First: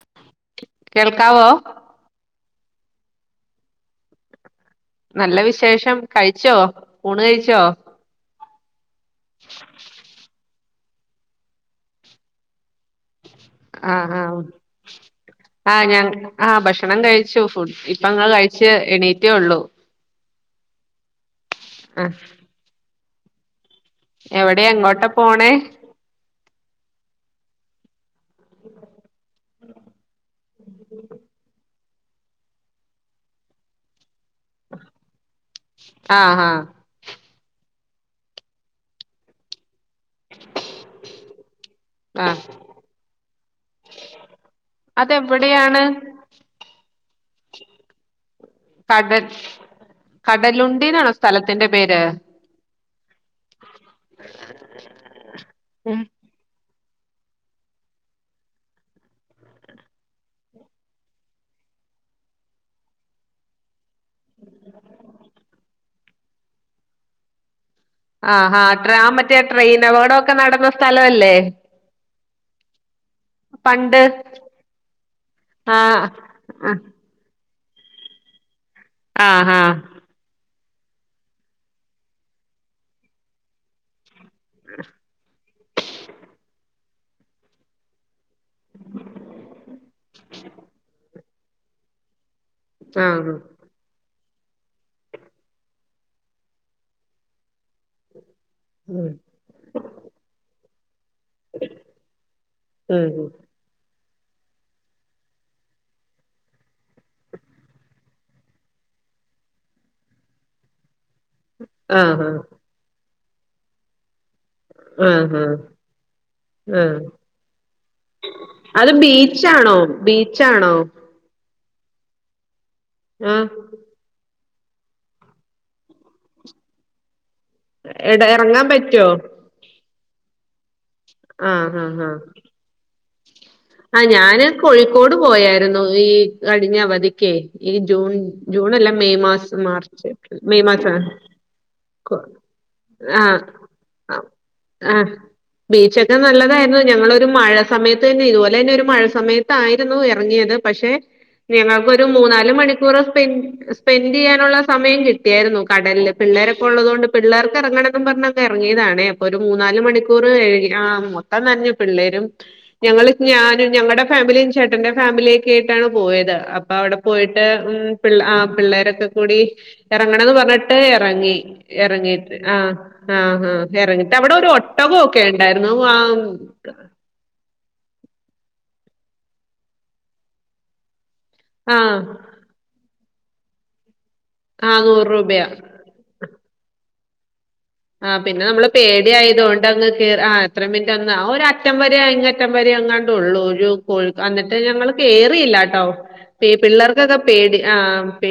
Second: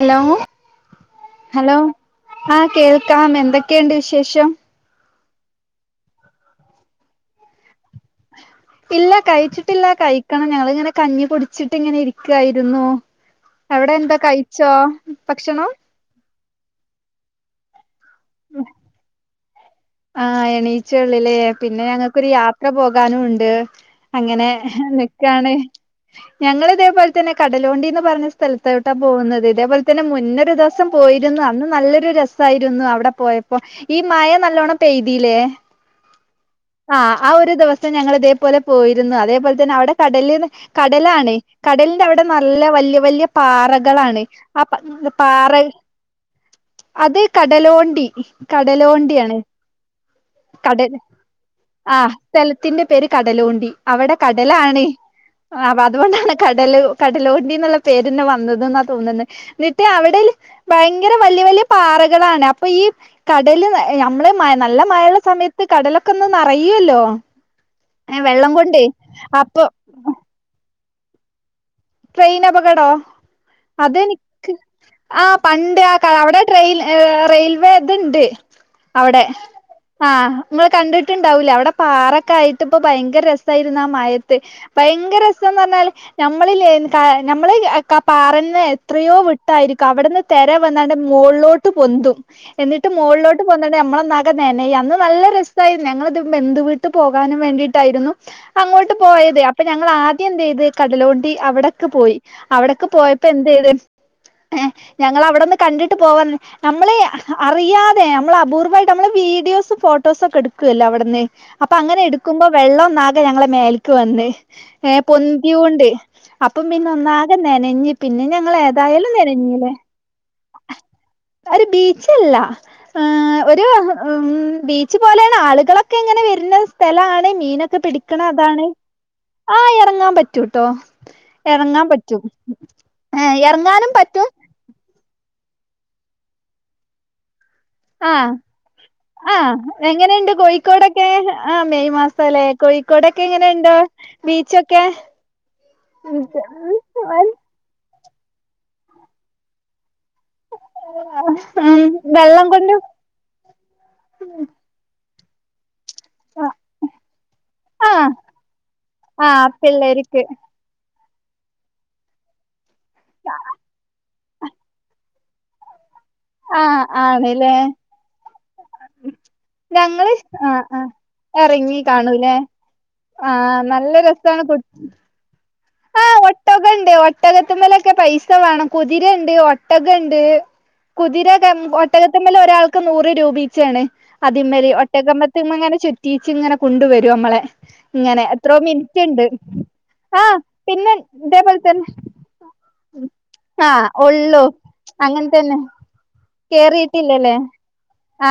Hello, കേൾക്കാവോ hello ആഹ് കേൾക്കാം എന്തൊക്കെയുണ്ട് വിശേഷം? നല്ല വിശേഷം കഴിച്ചോ ഊണ് കഴിച്ചോ? ഇല്ല കഴിച്ചിട്ടില്ല കഴിക്കണം ഞങ്ങളിങ്ങനെ കഞ്ഞി കുടിച്ചിട്ട് ഇങ്ങനെ ഇരിക്കായിരുന്നു. ആ അവിടെ എന്താ ആ കഴിച്ചോ ഭക്ഷണം? ആ ഞാൻ ആഹ് ഭക്ഷണം കഴിച്ചു ഫുഡ് ഇപ്പ ഞങ്ങള് കഴിച്ച് എണീറ്റേ ഉള്ളൂ. ആഹ് എണീച്ചേ ഇള്ളുലെ പിന്നെ ആ ഞങ്ങൾക്കൊരു യാത്ര പോകാനുണ്ട്. അങ്ങനെ എവിടെയാ എങ്ങോട്ടാ പോണേ നിക്കാണ് ഞങ്ങള് ഇതേപോലെ തന്നെ കടലുണ്ടീന്ന്‌ പറഞ്ഞ സ്ഥ സ്ഥലത്തോട്ടാ പോകുന്നത് ഇതേപോലെ തന്നെ മുന്നൊരു ദിവസം പോയിരുന്നു അന്ന് നല്ലൊരു രസ രസായിരുന്നു അവിടെ പോയപ്പോ ഈ മയ നല്ലോണം പെയ്തീലേ ആ ആ ആഹ്, ആ ഒരു ദിവസം ഞങ്ങൾ ഇതേപോലെ പോയിരുന്നു അതേപോലെ തന്നെ അവിടെ കടല്ന്ന് കടലാണ് കടലിന്റെ അവിടെ ആ നല്ല വല്യ വല്യ പാറകളാണ്. ആഹ് പാ പാറ അതെവിടെയാണ് അത് കടലോണ്ടി കടൽ കടലോണ്ടിയാണ്. കടലുണ്ടിന്നാണോ സ്ഥല ആ സ്ഥലത്തിന്റെ പേര് കടലൂണ്ടി അവിടെ കടലാണ്. ആഹ് അപ്പ അത് കൊണ്ടാണ് കടലു കടലോണ്ടിന്നുള്ള പേരെന്നെ വന്നത് ന്നാ തോനുന്നെ ഇന്നിട്ട് അവിടെല് ഭയങ്കര വല്യ വല്യ പാറകളാണ് അപ്പൊ ഈ കടല് ഏഹ് ഞമ്മള് മയ നല്ല മഴള്ള സമയത്ത് കടലൊക്കെ ഒന്നു നറയോല്ലോ. ആഹ് ആഹ് ട്രാ മറ്റേ അപ്പൊ ട്രെയിൻ അപകടോക്കെ നടന്ന സ്ഥലോല്ലേ. ട്രെയിൻ അപകടോ? അതെനിക്ക് ആഹ് പണ്ട് ആ ക അവിടെ ആ ട്രെയിൽ ഏഹ് റെയിൽവേ ഇത്ണ്ട് അവിടെ. ആ ആ ആഹ്, ഇങ്ങള് കണ്ടിട്ടുണ്ടാവൂല്ലാ അവിടെ പാറൊക്കെ ആയിട്ട് ഇപ്പ ഭയങ്കര രസായിരുന്നു ആ മഴയത് ത്ത് ഭയങ്കര രസോന്ന് പറഞ്ഞാല് ഞമ്മളിലെ ക ഞമ്മള് കപ് പാറന്ന് എത്രയോ വിട്ടായിരിക്കും അവിടുന്ന് തെര വന്നാണ്ട് മോളിലോട്ട് പൊന്തും എന്നിട്ട് ആ മോളിലോട്ട് പൊന്ത് ഇന്നിട്ട് നമ്മള് ഒന്നാകെ നനയും അന്ന് നല്ല രസായിരുന്നു ഞങ്ങളിത് ബന്ധു വീട്ട് പോകാനും വേണ്ടിട്ടായിരുന്നു. അങ്ങോട്ട് ഉം പോയത് അപ്പൊ ഞങ്ങൾ ആദ്യം എന്ത് ചെയ്ത് കടലോണ്ടി അപ് ക്ക് പോയി അവിടക്ക് പോയപ്പോ ഉം എന്ത് ചെയ്ത് ഏഹ് ഞങ്ങളവിടെന്ന് കണ്ടിട്ട് പോവാന്ന് നമ്മള് അറിയാതെ നമ്മൾ അപൂർവ്വയിട്ട് നമ്മള് വീഡിയോസും ഫോട്ടോസൊക്കെ എടുക്കുവല്ലോ അവിടുന്ന് അപ്പൊ അങ്ങനെ ആ ആ എടുക്കുമ്പോ വെള്ളം ഒന്നാകെ ഞങ്ങളെ മേൽക്ക് വന്ന് ഏഹ് ആ പൊന്തിയൊണ്ട് അപ്പം ആ പിന്നെ ആ ഒന്നാകെ നനഞ്ഞ് പിന്നെ ഞങ് ള് അത് ഏതായാലും നനഞ്ഞില്ലേ. ബീച്ചാണോ ബീച്ചാണോ ഒരു ബീച്ചല്ല ആഹ് ഒരു. ഉം, ബീച്ച് പോലെണ് ആളുകളൊക്കെ ഇങ്ങനെ വരുന്ന സ്ഥലാണ് മീനൊ എട പിടിക്കണ എറങ്ങാൻ അതാണ് പറ്റോ ആ എറങ്ങാൻ പറ്റൂട്ടോ. ആഹ് എറങ്ങാൻ ആഹ് ആഹ് പറ്റും ഏഹ് എറങ്ങാനും ആഹ് പറ്റും. ഞാന് കോഴിക്കോട് പോയായിരുന്നു ഈ കഴിഞ്ഞ അവധിക്കെ ആഹ് ആ മാർച്ച് എങ്ങനെണ്ട് ഏപ്രിൽ മെയ് മാസം കോഴിക്കോടൊക്കെ ആ മെയ് മാസ കോഴിക്കോടൊക്കെ എങ്ങനെുണ്ട ആഹ് ബീച്ചൊക്കെ ആഹ് ബീച്ചൊക്കെ നല്ലതായിരുന്നു ഞങ്ങളൊരു മഴ സമയത്ത് തന്നെ ഇതുപോലെന്നെ ഒരു മഴ സമയത്ത് തായിരുന്നു ഇറങ്ങിയത് പക്ഷെ ഉം ഞങ്ങൾക്കൊരു വെള്ളം മൂന്നാല് കൊണ്ട് മണിക്കൂറ് സ്പെൻ സ്പെൻഡ് ചെയ്യാനുള്ള സമയം കിട്ടിയായിരുന്നു കടലില് പിള്ളേരൊക്കെ ഉള്ളത് കൊണ്ട് പിള്ളേർക് ആഹ് ഇറങ്ങണംമെന്നും പറഞ്ഇറങ്ങിയതണേ അപ്പൊ ഒരു ആഹ് മൂന്നാല് പിള്ളേർക്ക് മണിക്കൂർ ഏഴാ ആ മൊത്തം തനഞ് പിള്ളേരും ഞങ്ങള് ഞാനും ഞങ്ങടെ ഫാമിലിയ ചേട്ടന്റെ ഫാമിലിയ ഒക്കെ ആയിട്ടാണ് പോയത് അപ്പൊ ആഹ് അവിടെ പോയിട്ട് ആണ്ല്ലേ ഉം പിള്ള പിള്ളേരൊക്കെ കൂടി ഞങ്ങള് ഇറങ്ങണന്ന് ആഹ് പറഞ്ഞിട്ട് ആഹ് ഇറങ്ങി എറങ്ങി കാണൂലേ ഇറങ്ങീട്ട് ആഹ് ആഹ് ഹാ നല്ല ഇറങ്ങിട്ട് അവിടെ രസാണ് ഒരു കു ഒട്ടകൊക്കെ ഉണ്ടായിരുന്നു വാ ആഹ് ഒട്ടകത്ത്മ്മലൊക്കെ പൈസ വേണം കുതിരണ്ട് ഒട്ടകണ്ട് കുതിര ആ ഒട്ടകത്തമ്മലോരാൾക്ക് നൂറ് രൂപീച്ച ആണ് അതിമ്മല് ആ നൂറ് രൂപയാ ഒട്ടകത്തമ്മേങ്ങനെ ചുറ്റ റ്റീച്ചിങ്ങനെ കൊണ്ട വരും നമ്മളെ ആ ഇങ്ങനെ പിന്നെ എത്രോ നമ്മള് പേടി മിനിറ്റ്ണ്ട് ആയത കൊണ്ട് അങ്ങ് കേറാ ആഹ് എത്ര പിന്നെ മിനിറ്റ്ന്ന് ഇതേപോലെ ഒരറ്റം തന്നെ വര അയങ്ക അറ്റം വരേ അങ്ങാണ്ടള്ളൂ ഒരു ആഹ് കോഴി ഒള്ളു എന്നിട്ട് ഞങ്ങൾ അങ്ങനെ തന്നെ കേറിയില്ല ട്ടോ പി പിള്ളേർക്കൊക്കെ കേറിയിട്ടില്ലല്ലേ പേടി ആ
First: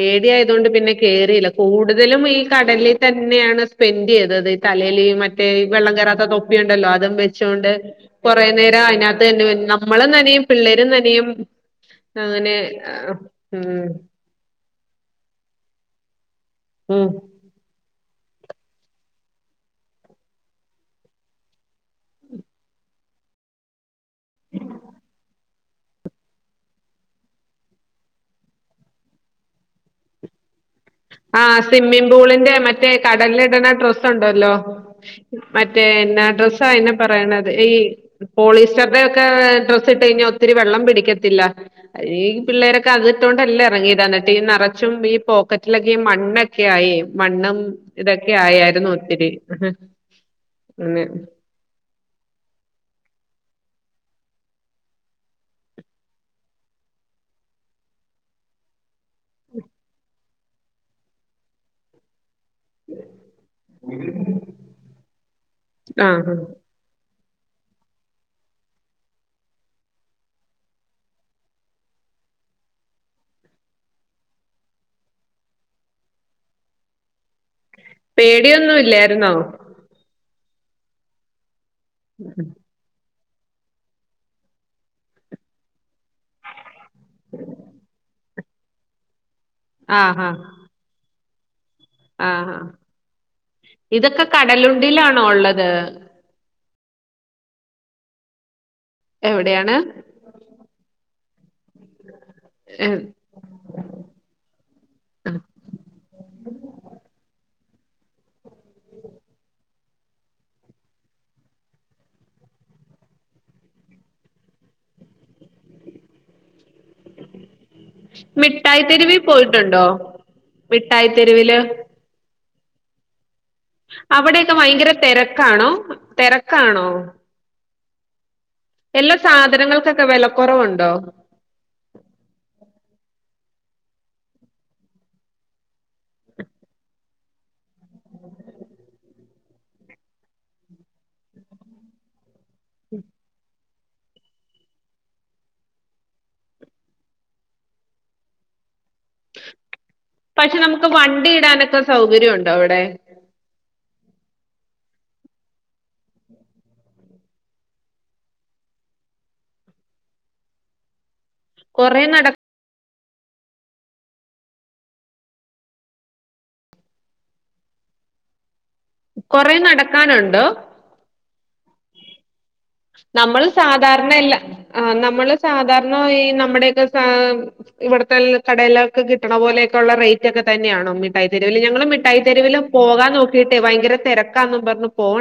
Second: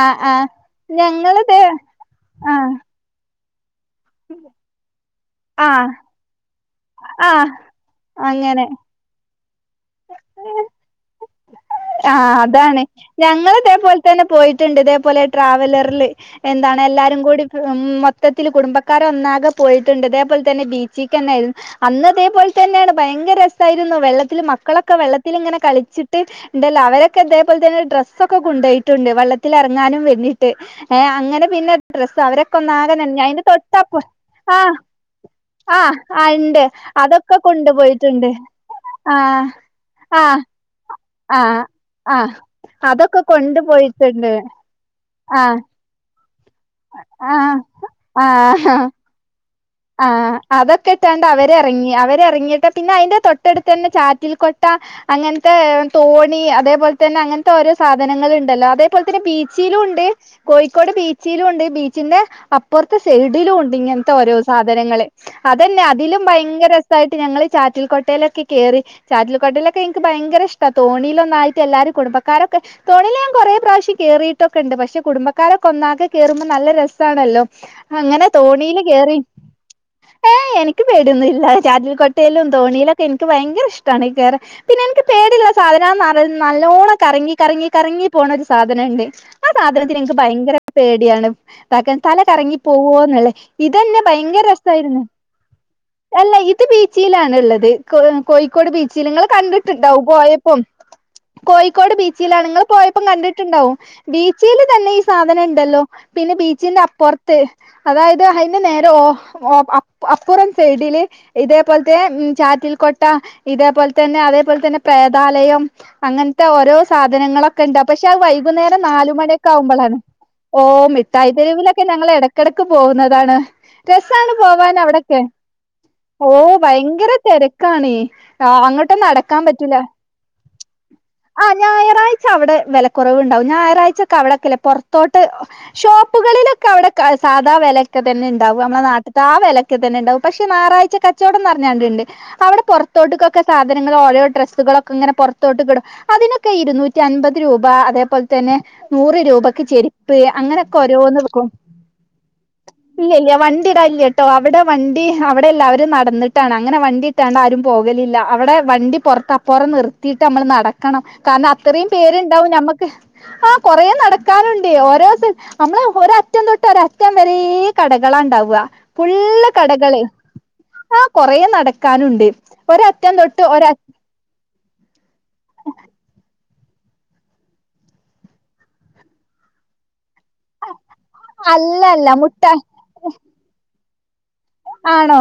ആഹ് ആഹ് ആയത കൊണ്ട് പിന്നെ കേറിയില്ല ഞങ്ങളിത് കൂടുതലും ഈ ആഹ് കടലിൽ തന്നെയാണ് സ്പെൻഡ് ചെയ്തത് തലൽ മറ്റേ ആഹ് വെള്ളം കേറത്തതോ പ്പിയു ണ്ടല്ലോ അതും ആഹ് വെച്ചൊണ്ട് കുറ അങ്ങനെ നേരം അതിനകത്തന്നെ നമ്മളും നനയും പിള്ളേരും നനയും ആഹ് അങ്ങനെ ഉം ത്ണ്ട് ഇതേപോലെ ട്രാവലറിൽ എന്താണ് ഉം എല്ലാരും കൂടി ഉം മൊത്ത മോത്തത്തിൽ കുടുംബക്കാരെ ഒന്നാകെ പോയിട്ടുണ്ട് തേപോലെ തന്നെ ബീച്ചിൽക്കന്നെ തന്നെയിയിരുന്നു അന്ന് അതേപോലെ തന്നെയാണ് ഭയങ്കര രസമായിരുന്നു വെള്ളത്തിൽ മക്കളൊക്കെ വെള്ളത്തിലിങ്ങനെ കളിച്ചിട്ട് ണ്ടല്ലോ അവരൊക്കെ ഇതേപോലെ തന്നെ ഡ്രസ്സൊക്കെ കൊണ്ടോയിട്ടുണ്ട് വള്ളതിലറങ്ങാനുംവരനി ആഹ് സ്വിമ്മിം പൂളിന്റെ അവരൊക്കെ മറ്റേ ഒന്നാകെ നനഞ്ഞ് അതിന്റെ കടലിടണ തൊട്ടപ്പ ഡ്രസ്സ് ഉണ്ടല്ലോ ആഹ് മറ്റോ ആഹ് ആഹ് ഡ്രസ്സ ഇണ്ട് നാ അയന്ന അതൊക്കെ പറയണത് ഈ കൊണ്ടുപോയിട്ടുണ്ട് പോളിസ്റ്റർടെ ഒക്കെ ആഹ് ഡ്രസ് ഡ്രസ്റ്റയ്ഞ്ഞ ആഹ് ഒത്തിരി വെള്ള പിടിക്ക തില്ല ആഹ് ഈ ആഹ് പിള്ളേരൊക്കെ അത് അതൊക്കെ കൊണ്ടു ഇട്ടൊണ്ടല്ല ഇറങ്ങിയെദ് എന്നിട്ട് പോയിട്ടുണ്ട് ഈ നിറച്ചും ഈ ആ പോക്കറ്റ് ല്ലെ മണ്ണൊക്കെ ആയി ആ മണ്ണും ഇതൊക്കെ ആ ആയയിരുന്നു ഒത്തിരി ആഹ് അതൊക്കെ അങ്ങനെ ഇട്ടാണ്ട് അവര് തെറങ്ങി അവ ഇറങ്ങി അവര്റങ്ങിയിട്ട് പിന്നെ അതിന്റെ തൊട്ടടുത്തന്നെ ചറ്റിൽ കൊട്ട അങ്ങനത്തെ തോണി അതേപോലെ തന്നെ അങ്ങനത്തെ ഓരോ സാധനങ്ങൾ ഉണ്ടല്ലോ അതേപോലെ തന്നെ ബീച്ചിലും ഉണ്ട് കോഴിക്കോട് ബീച്ചിലുംണ്ട് ബീച്ചിന്റെ ആഹ് അപ്പുറത്തെ സൈഡിലും ഉണ്ട് ഇങ്ങനത്തെ ഓരോ സാധനങ്ങള് അതന്നെ ആ അതിലും ആ ഭയങ്കര തായിട്ട് ഞങ്ങൾ ചാറ്റിൽകോട്ടയിലൊക്കെ കയറി ചാറ്റിൽക്കട്ടലൊക്കെ എനിക്ക് ഭയങ്കര ഇഷ്ട തോണിയിലൊന്നായിട്ട് എല്ലാരും കുടുംബാരൊക്കെ തോണിൽ ഞാൻ കുറെേ പ്രാവശ്യം കേറിയിട്ടൊക്കെണ്ട് പക്ഷെ കുടുംബക്കാരൊക്ക ഒന്നാകെ കേറുമ്പോ നല്ല രസാണല്ലോ അങ്ങനെ പേടിയൊന്നും തോണിയില് കേറി ഇല്ലായിരുന്നോ ഏഹ എനിക്ക് പേടുന്നില്ല ചാറ്റൽ കൊട്ടയിലും തോണിയിലുക് എനിക്ക് ഭയങ്കര ഇഷ്ടമാണ് ഈ കയറി പിന്നെ എനിക്ക് പേടില്ല സാധനാന്ന് നല്ല നല്ലോണം കറങ്ങി കറങ്ങി കറങ്ങി പോണ ഒരു സാധനംണ്ട് ആ സാധനത്തി ആ എനിക്ക് ഹാ ഭയങ്കര പേടിയാണ് ക്കാൻ തല ആ കറങ്ങി ഹാ പോകോന്നുള്ളേ ഇതനെ ഇതൊക്കെ കടലുണ്ടിലാണോ ഉള്ളത് അല്ല ഇത് ബീച്ചിലാണ് ഉള്ളത് കോഴിക്കോട് ബീച്ചിൽ നിങ്ങൾ എവിടെയാണ് കണ്ടിട്ടുണ്ടാവുംപോയ പ്പം കോഴിക്കോട് ബീച്ചിലാണ് നിങ്ങൾ ഏ, പോയപ്പോം കണ്ടിട്ട് ണ്ടാവും ബീച്ചില് തന്നെ ഈ സാധനം ഉണ്ടല്ലോ പിന്നെ ബീച്ചിന്റെ അപ്പുറത്ത് അതായത് അതിന് നേരെ ഓ ഓ അപ്പുറം സൈഡില് ഇതേപോലത്തെ മ് ചാറ്റിൽകൊട്ട ഇതേപോലെ തന്നെ അതേപോലെ തന്നെ പ്രേതാലയം അങ്ങനത്തെ ഓരോ സാധനങ്ങളൊക്കെ ഇണ്ട പക്ഷെ ആ വൈകുന്നേരം മിഠായി തെരുവിൽ നാലമണിയൊക്കെ പോയിട്ടുണ്ടോ? ആവുമ്പോഴണ് ഓ മിഠായി തെരുവില് മിഠായിത്തെെരുവിലൊക്കെ ഞങളെടക്ക് കെടക്ക്ടക്ക് പോകുന്നതാണ് രസാണ് അവിടെയൊക്കെ പോവാൻ ഭയങ്കര അവിടൊക്കെ തെരക്കാണോ? ഓഹ തെരക്കാണോ? ഭയങ്കര തിരക്കാണ ആഹ അങ്ങോട്ടൊന്നും എല്ലാ നടക്കാൻ പറ്റൂല സാധനങ്ങൾക്കൊക്കെ വെലക്കൊറവുണ്ടോ? ആഹ ഞായറാഴ്ച അവിടെ വിലക്കുറവ് ഉണ്ടാവും ഞായറാഴ്ചൊക്കെ അവിടെൊക്കെല്ല പൊറത്തോട്ട് ഷോപ്പുകളിലൊക്കെ അവിടെ സാധാ വിലൊക്കെ തന്നെ ഉ ഉണ്ടാവും നമ്മ നാട്ടത്തെ ആ വിലൊക്കെ തന്നെ ഉണ്ടാവും പക്ഷ ഞറാഴ്ച കച്ചവടംന്ന് പറഞ്ഞണ്ട്ണ്ട് അവിടെ പുറത്തോട്ട്ക്കൊക്കെ സാധനൾ ഓരോ ഡ്രസ്സുകളൊക്കെങ്ങെ പുറത്തോട്ട് ക ഇടും അതിനൊക്കെ ഇരുന്നൂറ്റി അൻപത് രൂപ അതേപോലെ തന്നെ നൂറ് രൂപയ്ക്ക് ചെരിപ്പ് അങ്ങനെയൊക്കെ ഓരോന്ന് വക്കും സൗകര്യണ്ടോ അവിടെ ഇല്ല ഇല്ല വണ്ടി ഇട ഇല്ല കേട്ടോ അവിടെ വണ്ടി അവിടെ എല്ലാവരും നടന്നിട്ടാണ് അങ്ങനെ വണ്ടി ആരും പോകലില്ല അവിടെ വണ്ടി പുറത്തപ്പറം നിർത്തിയിട്ട് നമ്മൾ നട ക്കണം കാരണം അത്രയും കൊറേ നട പേരുണ്ടാവും മ്മക്ക് ആഹ കൊറേ നടക്കാനുണ്ട് ഓരോത്ത നമ്മള് ഒരറ്റം തൊട്ട് ഒ അറ്റം വരെ കടകളാണ്ടാവുക പുള്ള കൊറേ കടകളെ നടക്കാനുണ്ടോ? ആഹ കൊറ നടക്കാനുണ്ട് ഒര് അറ്റം തൊട്ട് ഒര് [unintelligible] ഇല്ല ആഹ നമ്മള് സാധാരണ ഈ നമ്മുടെയൊക്കെ സ ഇവിടത്തെ കടലൊക്കെ കിട്ടണ പോലെയൊക്കെുള്ളള്ള റേറ്റ് മക്കെ തന്നെയണോ മിഠായിത്തെെരുവിൽ അല്ല ഞങ്ങൾ അല്ല മുട്ടാ മിഠായിത്തെെരുവിൽ പോകാ നോക്കിയിട്ട് ഭയങ്കര തിര ആണോ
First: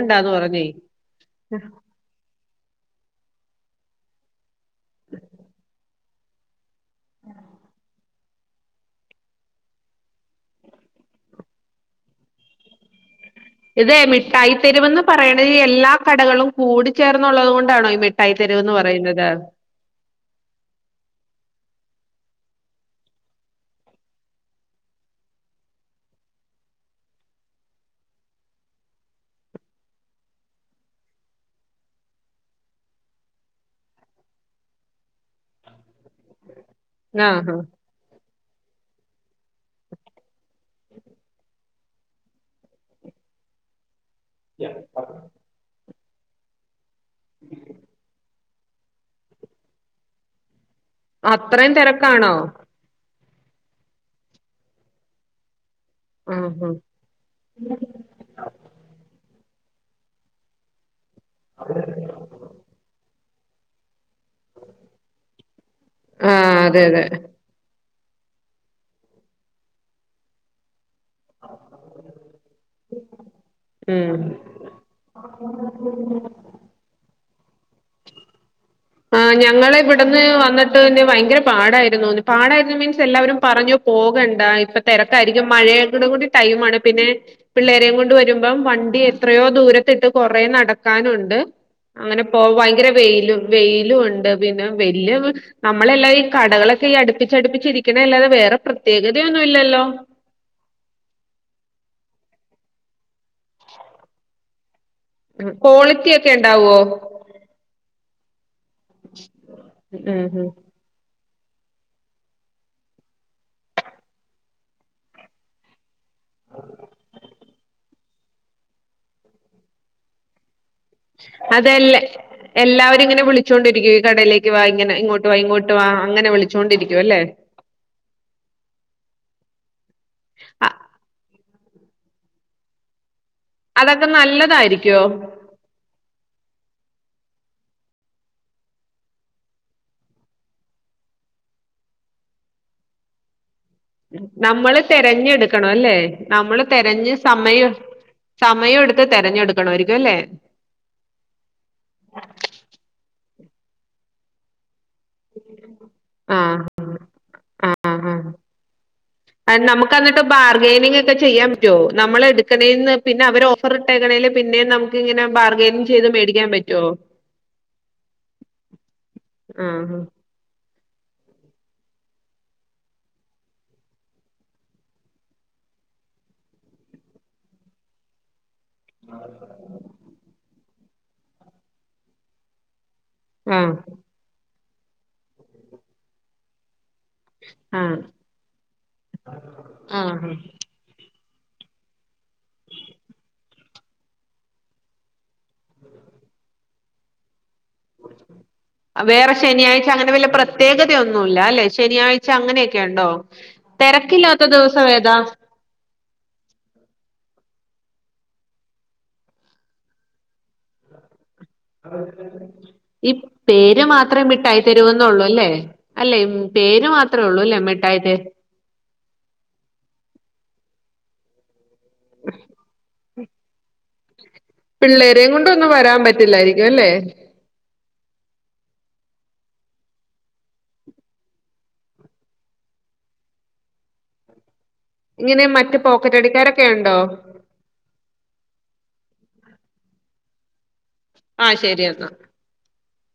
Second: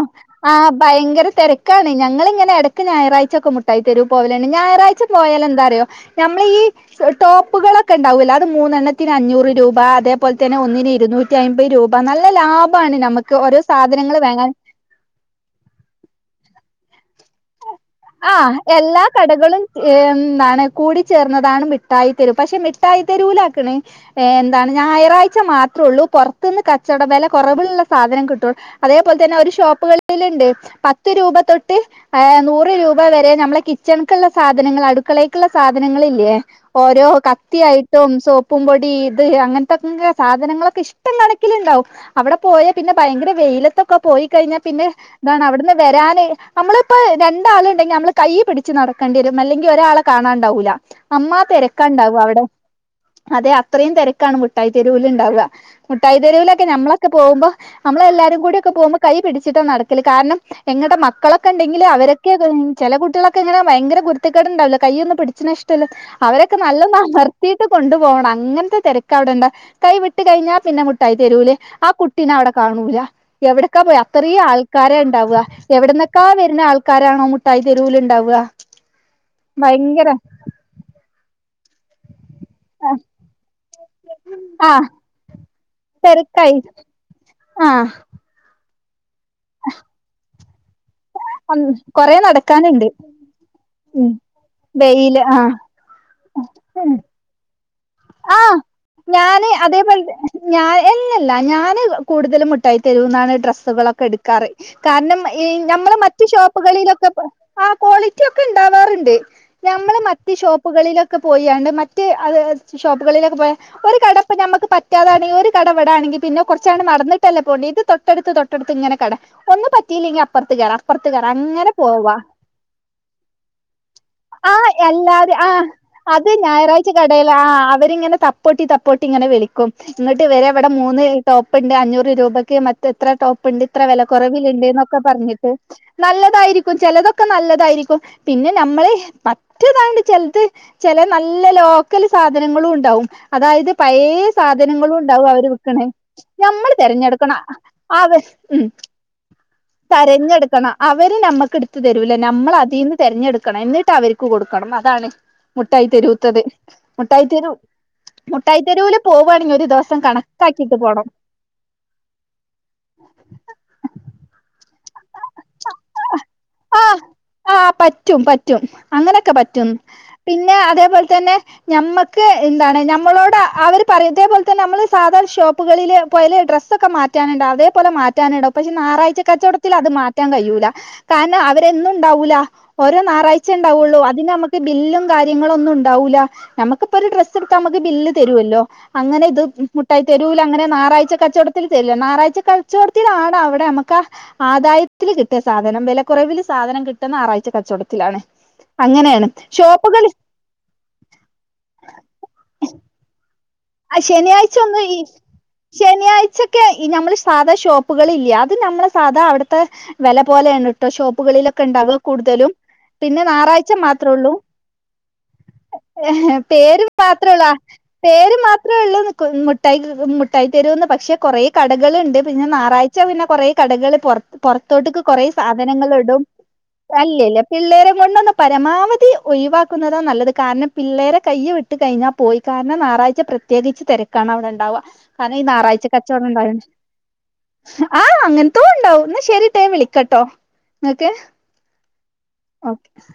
ആഹ ഭയങ്കര തിരക്കാണ് ഞളിങ്ങനെ ഇടക്ക് ഞായറാഴ്ച ഒക്കെ മുട്ടായി തരുൂ പോവലണ്ട് ഞായറാഴ്ച പോയാാല എന്താറിയോ നമ്മളീ ഈ ടോപ്പകളക്കെ ണ്ടാവില്ല അത് മൂന്നെണ്ണത്തിന് അഞ്ഞൂറ് രൂപ അതേപോലെ തന്നെ ഒന്നിന് ഇരുന്നൂറ്റി അമ്പത് രൂപ നല്ല ലാഭമാണ് നമുക്ക് ഓരോ സാധനങ്ങള [unintelligible] ത്തരുവന്ന് പറയണത് എല്ലാ കടകളും കൂടിച്ചേർന്നുള്ളത് കൊണ്ടാണോ [unintelligible] ആഹ എല്ലാ പറയുന്നത്? കടകളും ഏ എന്താണ് കൂടിച്ചേർന്നതാണ് മിഠായിത്തെരു പക്ഷെ മിഠായി തെരുലാക്കണ ഏഹ് എന്താണ് ഞായറാഴ്ച മാത്രേ ഉള്ളൂ പുറത്തു നിന്ന് കച്ചവട വില കുറവിലുള്ള സാധനം കിട്ടുള്ളൂ അതേപോലെ തന്നെ ഒരു ഷോപ്പുകളിലുണ്ട് പത്ത് രൂപ തൊട്ട് ആഹ നൂറ് രൂപ വരെ നമ്മളെ കിച്ചണക്കുള്ള സാധനങ്ങൾ അടുക്കളക്കുള്ള സാധനങ്ങില്ലേ ഓരോ ആഹാ കത്തിയയി [unintelligible] സോപ്പും പൊടി ഇത് അങ്ങനത്തെൊക്കെ സാധനങ്ങളൊക്കെ ഇഷ്ടം കണക്കിലുണ്ടാവും അവിടെ പോയാ പിന്നെ ഭയങ്കര വെയിയില- ഒക്കെ പോയി കഴിഞ്ഞാൽ പിന്നെ എന്താണ് അവിടുന്ന് വരാന് നമ്മളിപ്പോ രണ്ടാളും ഇണ്ടെങ്ക നമ്മള് കൈയ് പിടിച്ച് - ച്ച് നടക്കേണ്ടി വരും അല്ലെങ്കിൽ ഒരാളെ കാണാണ്ടാവൂല അത്രയും അമ്മാതിരക്കാണ്ടാവും തിരക്കാണോ? അവിടെ അതെ അത്രയും തെരക്കാണ് മുഠായി തെരുവിൽ ഇണ്ടാവുക മുട്ടായി തെരുവിലൊക്കെ ആഹാ ആഹ് നമ്മളൊക്കെ പോകുമ്പോൾ നമ്മളെല്ലാരും കൂടി- പോകുമ്പോൾ കൈ പിടിച്ചിട്ട് നടക്കല് കാരണം ഞങ്ങളുടെ മക്കളൊക്കെ- ഉണ്ടെങ്കില് അവരക്കെ ചെല കുട്ടികൊക്കെങ്ങനെ ഭയങ്കര- കുരുത്തക്കേട് ഉണ്ടാവില്ല കൈ ഒന്നും പിടിച്ചിന ഇഷ്ടല്ല ആ അവരൊക്ക അതെ നല്ല- അതെ കട്ടീട്ട് കൊണ്ടു പോണം അങ്ങനത്തെ തെരക്കാ അവിടെയുള്ളെ കൈ വിട്ട്- കഴിഞ്ഞാൽ പിന്നെ- ക്കായി തരൂലേ ആ കുട്ടിനെ അവിടെ കാണൂല എവിടക്കാ പോയി ഉം അത്രയും ആൾ- ആൾക്കാരെ ഉണ്ടാവുക എവിടന്നൊക്കെ വരുന്ന ആൾക്കാരാണോ മുട്ടായി തെരുവിൽ ഉണ്ടാവുക ആഹ് ഞങ്ങള് ഇവിടുന്ന് വന്നിട്ട് പിന്നെ ഭയങ്കര പാടായിരുന്നു പാടായി- മീൻസ് എല്ലാവരും പറഞ്ഞു പോകണ്ട ഇപ്പൊ ആഹ് തെരക്കായിരിക്കും മഴയയുടെ കൂടി തിരക്കായി ടൈംയാണ് പിന്നെ- ആഹ് പിള്ളേരെയും കൊണ്ട് വരുമ്പം വണ്ടി എത്രയോ ദൂരത്തിട്ട് കൊറേ നടക്കാനുണ്ട് കൊറേ അങ്ങനെ പോവാ നടക്കാനുണ്ട് ഭയങ്കര വെയിലും വെയിലും ഉം ഒണ്ട് പിന്നെ വെയില് നമ്മളെല്ലാം ഈ കടകളൊക്കെ ഈ അടുപ്പിച്ചടുപ്പിച്ചിരിക്ക- പിന്നെ അല്ലാതെ ആഹ് വേറെ പ്രത്യേകതയൊന്നും ഞാന് ഇല്ലല്ലോ അതേപോലെ ഞാൻ ഇല്ലയില്ല ഞാന് കൂടുതലും മുട്ടായി തെരുവിൽ നിന്നാണ് ഡ്രസ്സുകളൊക്കെ എടുക്കാറ് കാരണം- ഈ നമ്മള് ക്വാളിറ്റി മറ്റു ഒക്കെ ഉണ്ടാവോ ഷോപ്പുകളിലൊക്കെ - ക്വാളിറ്റി ഒക്കെ ഇണ്ടാവാറുണ്ട് ഞമ്മള് ഉം മറ്റ് ഉം ഷോപ്പുകളിലൊക്കെ പോയിണ്ട് മറ്റ അത്- ഷോപ്പുകളിലൊക്കെ പോയാ- ഒരു കട ഇപ്പ നമുക്ക് പറ്റാതാണങ്കിൽ ഒരു കട ഇവിടാണെങ്കിൽ പിന്നെ കൊറച്ച് അങ്ങോട്ട് നടന്നിട്ടല്ല പോവേണ്ടിയെ ഇത്- തൊട്ടടുത്ത് തൊട്ടടുത്ത് ഇങ്ങനെ കട ഒന്നും പറ്റിയില്ലെങ്കിൽ അപ്പുത്ത് കേറാം അപ്പുത്ത് കേറാം ഇങ്ങനെ പോവാ എല്ലാവും ഇങ്ങനെ വിളിച്ചുകോണ്ടിരിക്കും ഈ കടയിലേക്ക് ആ വാ ഇങ്ങനെ ഇങ്ങോട്ട് വാ ഇങ്ങോട്ട് വാ അങ്ങനെ ഒരു വിളിച്ചോണ്ടിരിക്കും അല്ലേ കടേല് ആ അവരിങ്ങനെ തപ്പു കൊട്ടി തപ്പുകൊട്ടി ഇങ്ങനെ വിളിക്കും ഇങ്ങോട്ട് ഇവരെ ഇവിടെ അ മൂന്ന് ടോപ്പുണ്ട് അഞ്ഞൂറ് രൂപയ്ക്ക് മ- എത്ര ടോപ്പ് ഇണ്ട് ഇത്ര വില അതൊക്കെ കൊറവുണ്ട് എന്നൊക്കെ നല്ലതായിരിക്കുവോ പറഞ്ഞിട്ട് നല്ലതായിരിക്കും ചെലതൊക്കെ നല്ലതായിരിക്കും പിന്നെ നമ്മള് മറ്റേതാണ്ട് ചെലത് ചെല നല്ല ലോ- ക്കാല് സാധനങ്ങളും ഉണ്ടാവും അതായത് പഴയ നമ്മള് സാധനങ്ങളും ഉണ്ടാവും അവര് തെരഞ്ഞെടുക്കണം വിൽക്കണ അല്ലേ നമ്മള് ഞമ്മള് തെരഞ്ഞ് തെരഞ്ഞെടുക്കണ സമയം അവ- ഉം സമയം എടുത്ത് തെരഞ്ഞെടുക്കണമായിരിക്കും അല്ലേ തെരഞ്ഞെടുക്കണം അവര് നമ്മുക്ക് എടുത്ത തരൂല നമ്മള് അതിന്ന്- തെരഞ്ഞെടുക്കണം എന്നിട്ട് അവർക്ക് കൊടുക്കണം അതാണ് മുട്ടായി തെരുവുത്തത് ആഹ് മുട്ടായിത്തെരു ആഹ് മുട്ടായിത്തെരുവിലും - നമുക്ക് എന്നിട്ട് ബാർഗെനിങ് ഒക്കെ ചെയ്യാം പറ്റുമോ നമ്മള് എടുക്കണെന്ന് പിന്നെ അവര് ഓഫർ ഇട്ടേക്കണെന് പിന്നെ നമുക്ക്‌ ഇങ്ങനെ ബാർഗെ- ആഹ് ആഹ് പറ്റും പറ്റും അങ്ങനൊക്കെ പറ്റും ആഹ് പിന്നെ അതേപോലെ തന്നെ ഞമ്മക്ക് എന്താണ് ഞമ്മളോട് അവര് പറയതേപോലെ തന്നെ നമ്മള് സാധാരണ ഷോപ്പുകളില് പോയാല് ഡ്രസ്- ഒക്കെ മാറ്റാനുണ്ട് അതേപോലെ മാറ്റാന് എടം - പക്ഷെ ഞായറാഴ്ച കച്ചവടത്തിൽ അത് മാറ്റാൻ കഴിയൂല കാരണം അവരന്നും ഉണ്ടാവൂല ഓരോ ഞയറാഴ്ച ആഹ് ഉണ്ടാവുള്ളൂ അതിന് നമുക്ക് ബില്ലും കാര്യങ്ങളും ഒന്നും ഉണ്ടാവൂല്ല നമുക്ക്- ഇപ്പൊ ഒരു ഡ്രസ്സ് എടുത്താ നമുക്ക് ആഹ് ബില്ല് തരുല്ലോ അങ്ങനെ ഇത് മുട്ടായി ആഹ് തരൂവില് അങ്ങനെ ഞയറാഴ്ച കച്ചവടം- അല്ല ഞായറാഴ്ച കച്ചോടത്തിലാണ് അവിടെ നമ്മക്ക് ആ - ആദായത്തിൽ കിട്ടിയ സാധനം വെല കുറവിൽ സാധനം കിട്ടുന്ന ഞായറാഴ്ച കച്ചവടത്തി- ത്തിലാണ് അങ്ങനെയാണ് ഷോപ്പുകള് ത്യേകതയൊന്നുമല്ല അല്ലെ ശനിയാഴ്ച അങ്ങനെയൊക്കെ ഉണ്ടോ തെരക്കില്ലാത്ത ശനിയാഴ്ച ഒന്ന് ദിവസം ഈ ഏതാ ശനിയാഴ്ചൊക്കെ ഞമ്മള് സാധാ ഷോപ്പുകൾ ഇല്യേ അത് ഞമ്മളെ സാധാ അവിടുത്തെ വെല പോലെയാണ് ട്ടോ ഷോപ്പുകളിലൊ ഈ പേര് മാത്രേ മിട്ടായി തെരുവെന്നൊള്ളൂ ല്ലേ അല്ലെ ഉം, പേര് മാത്രേള്ളൂ തെ പേര് മാത് ത്രേള്ളൂ മുട്ടായി മുട്ടായി തെരുവെന്ന് പക്ഷെ കുറേ കടകള്ണ്ട് പിന്നെ ഞാറാ ച്ച പിന്നെ കൊറേ കടകള് പൊറത് പൊറത്തോട്ട്ക്ക് കൊറേ പിള്ളേരെയും കൊണ്ടൊന്നും സാധനങ്ങൾ വരാൻ ഇടും പറ്റില്ലായിരിക്കും അല്ലേ അല്ലേല്ലേ പിള്ളേരെ കൊണ്ടൊന്ന് പരമാവധി ഒഴിവാക്കുന്നതാ നല്ലത് കാരണം പിള്ളേരെ കൈയ് വിട് ട്ടു കയിഞ്ഞാൽ പോയി കാരണം ഞായറാഴ്ച പ്രത്യേകിച്ച് തെരക്കാണ് അവിടെണ്ടാവുക കാരണം ഈ ഇങ്ങനെ മറ്റ് ഞാറാഴ്ച കച്ചവടം ഉണ്ടായോണ്ട് പോക്കറ്റടിക്കാരൊക്കെ ഉണ്ടോ ആഹ് അങ്ങനത്തോം ഉണ്ടാവും ഇന്നാ ശരീട്ടോ ഞാൻ വിളിക്കട്ടോ ങ്ങക്ക് ആ ശരി എന്നാ ഓക്കെ